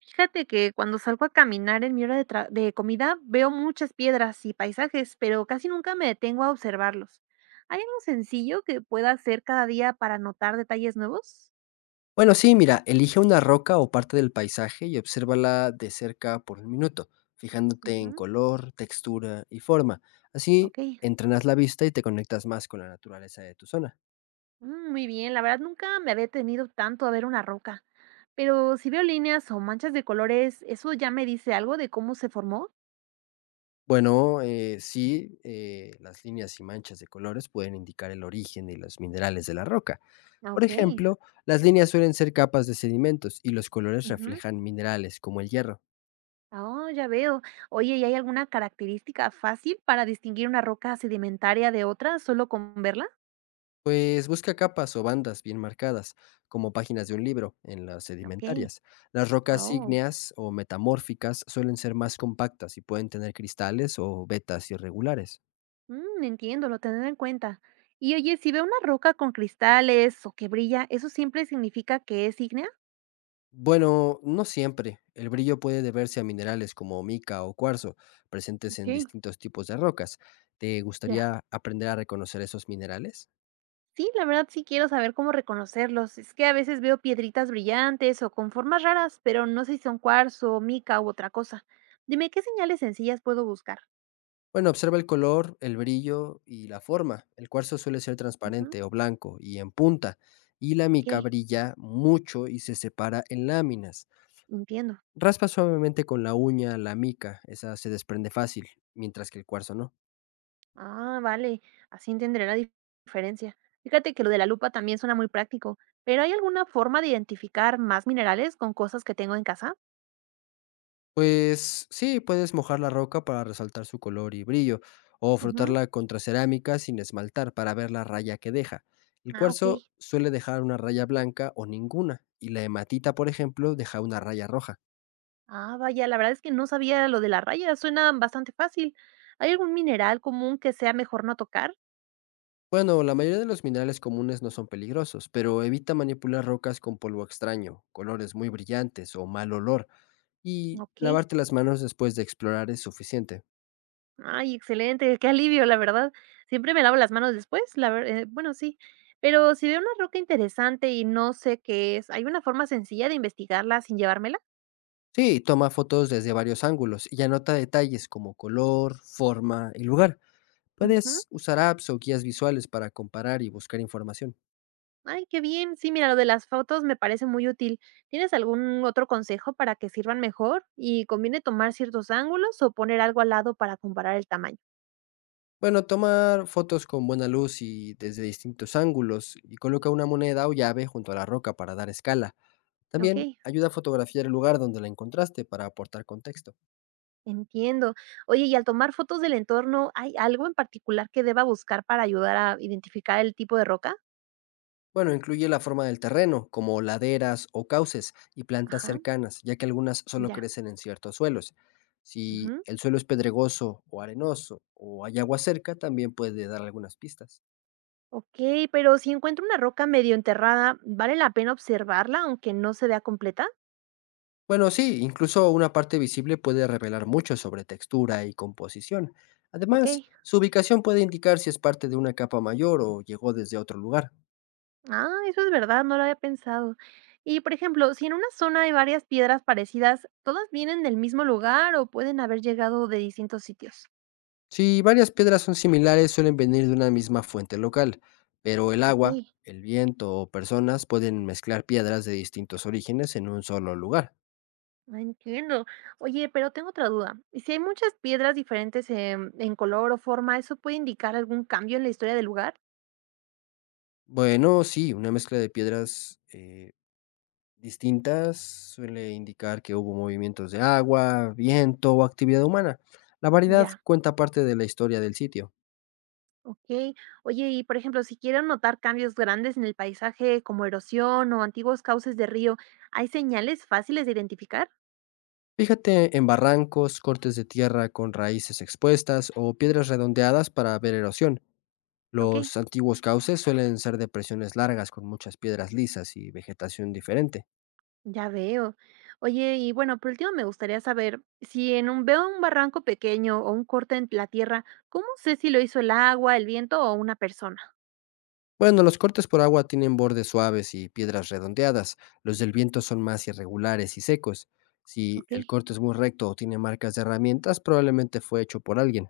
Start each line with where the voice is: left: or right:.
right: Fíjate que cuando salgo a caminar en mi hora de, de comida veo muchas piedras y paisajes, pero casi nunca me detengo a observarlos. ¿Hay algo sencillo que pueda hacer cada día para notar detalles nuevos?
left: Bueno, sí, mira, elige una roca o parte del paisaje y obsérvala de cerca por un minuto, fijándote en
right: Ujú.
left: color, textura y forma. Así
right: Ok.
left: entrenas la vista y te conectas más con la naturaleza de tu zona.
right: Muy bien, la verdad nunca me había detenido tanto a ver una roca, pero si veo líneas o manchas de colores, ¿eso ya me dice algo de cómo se formó?
left: Bueno, sí, las líneas y manchas de colores pueden indicar el origen y los minerales de la roca. Por
right: Ok,
left: ejemplo, las líneas suelen ser capas de sedimentos y los colores
right: ujú.
left: reflejan minerales como el hierro.
right: Oh, ya veo. Oye, ¿y hay alguna característica fácil para distinguir una roca sedimentaria de otra solo con verla?
left: Pues busca capas o bandas bien marcadas, como páginas de un libro, en las
right: Okey.
left: sedimentarias. Las rocas
right: Oh,
left: ígneas o metamórficas suelen ser más compactas y pueden tener cristales o vetas irregulares.
right: entiendo, lo tendré en cuenta. Y oye, si veo una roca con cristales o que brilla, ¿eso siempre significa que es ígnea?
left: Bueno, no siempre. El brillo puede deberse a minerales como mica o cuarzo, presentes en
right: Okey,
left: distintos tipos de rocas. ¿Te
right: ya.
left: gustaría aprender a reconocer esos minerales?
right: Sí, la verdad sí quiero saber cómo reconocerlos. Es que a veces veo piedritas brillantes o con formas raras, pero no sé si son cuarzo, mica u otra cosa. Dime, ¿qué señales sencillas puedo buscar?
left: Bueno, observa el color, el brillo y la forma. El cuarzo suele ser
right: Ujú,
left: transparente o blanco y en punta, y la mica
right: okey,
left: brilla mucho y se separa en láminas.
right: entiendo.
left: Raspa suavemente con la uña la mica, esa se desprende fácil, mientras que el cuarzo no.
right: Ah, vale, así entenderé la diferencia. Fíjate que lo de la lupa también suena muy práctico, pero ¿hay alguna forma de identificar más minerales con cosas que tengo en casa?
left: Pues sí, puedes mojar la roca para resaltar su color y brillo, o
right: Ujú.
left: frotarla contra cerámica sin esmaltar para ver la raya que deja. El
right: Ah, ok.
left: cuarzo suele dejar una raya blanca o ninguna, y la hematita, por ejemplo, deja una raya roja.
right: Ah, vaya, la verdad es que no sabía lo de la raya, suena bastante fácil. ¿Hay algún mineral común que sea mejor no tocar?
left: Bueno, la mayoría de los minerales comunes no son peligrosos, pero evita manipular rocas con polvo extraño, colores muy brillantes o mal olor, y
right: Ok.
left: lavarte las manos después de explorar es suficiente.
right: Ay, excelente, qué alivio, la verdad. Siempre me lavo las manos después, la bueno, sí. Pero si veo una roca interesante y no sé qué es, ¿hay una forma sencilla de investigarla sin llevármela?
left: Sí, toma fotos desde varios ángulos y anota detalles como color, forma y lugar. Puedes usar apps o guías visuales para comparar y buscar información.
right: Ay, qué bien. Sí, mira, lo de las fotos me parece muy útil. ¿Tienes algún otro consejo para que sirvan mejor? ¿Y conviene tomar ciertos ángulos o poner algo al lado para comparar el tamaño?
left: Bueno, tomar fotos con buena luz y desde distintos ángulos y coloca una moneda o llave junto a la roca para dar escala.
right: Ok,
left: También ayuda a fotografiar el lugar donde la encontraste para aportar contexto.
right: entiendo. Oye, ¿y al tomar fotos del entorno, hay algo en particular que deba buscar para ayudar a identificar el tipo de roca?
left: Bueno, incluye la forma del terreno, como laderas o cauces y plantas
right: Ajá,
left: cercanas, ya que algunas solo
right: ya.
left: crecen en ciertos suelos. Si
right: Ujú.
left: el suelo es pedregoso o arenoso o hay agua cerca, también puede dar algunas pistas.
right: Ok, pero si encuentro una roca medio enterrada, ¿vale la pena observarla aunque no se vea completa?
left: Bueno, sí, incluso una parte visible puede revelar mucho sobre textura y composición.
right: Ok.
left: Además, su ubicación puede indicar si es parte de una capa mayor o llegó desde otro lugar.
right: Ah, eso es verdad, no lo había pensado. Y, por ejemplo, si en una zona hay varias piedras parecidas, ¿todas vienen del mismo lugar o pueden haber llegado de distintos sitios?
left: Si varias piedras son similares, suelen venir de una misma fuente local, pero el
right: Ok,
left: agua, el viento o personas pueden mezclar piedras de distintos orígenes en un solo lugar.
right: ah, entiendo. Oye, pero tengo otra duda. ¿Y si hay muchas piedras diferentes en color o forma, eso puede indicar algún cambio en la historia del lugar?
left: Bueno, sí, una mezcla de piedras distintas suele indicar que hubo movimientos de agua, viento o actividad humana. La variedad
right: Ya,
left: cuenta parte de la historia del sitio.
right: ok. Oye, y por ejemplo, si quiero notar cambios grandes en el paisaje, como erosión o antiguos cauces de río, ¿hay señales fáciles de identificar?
left: Fíjate en barrancos, cortes de tierra con raíces expuestas o piedras redondeadas para ver erosión.
right: Ok.
left: Los antiguos cauces suelen ser depresiones largas con muchas piedras lisas y vegetación diferente.
right: Ya veo. Oye, y bueno, por último me gustaría saber si en un veo un barranco pequeño o un corte en la tierra, ¿cómo sé si lo hizo el agua, el viento o una persona?
left: Bueno, los cortes por agua tienen bordes suaves y piedras redondeadas. Los del viento son más irregulares y secos. Si
right: Ok,
left: el corte es muy recto o tiene marcas de herramientas, probablemente fue hecho por alguien.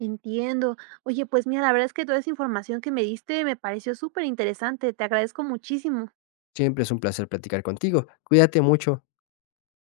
right: entiendo. Oye, pues mira, la verdad es que toda esa información que me diste me pareció súper interesante. Te agradezco muchísimo.
left: Siempre es un placer platicar contigo. Cuídate mucho.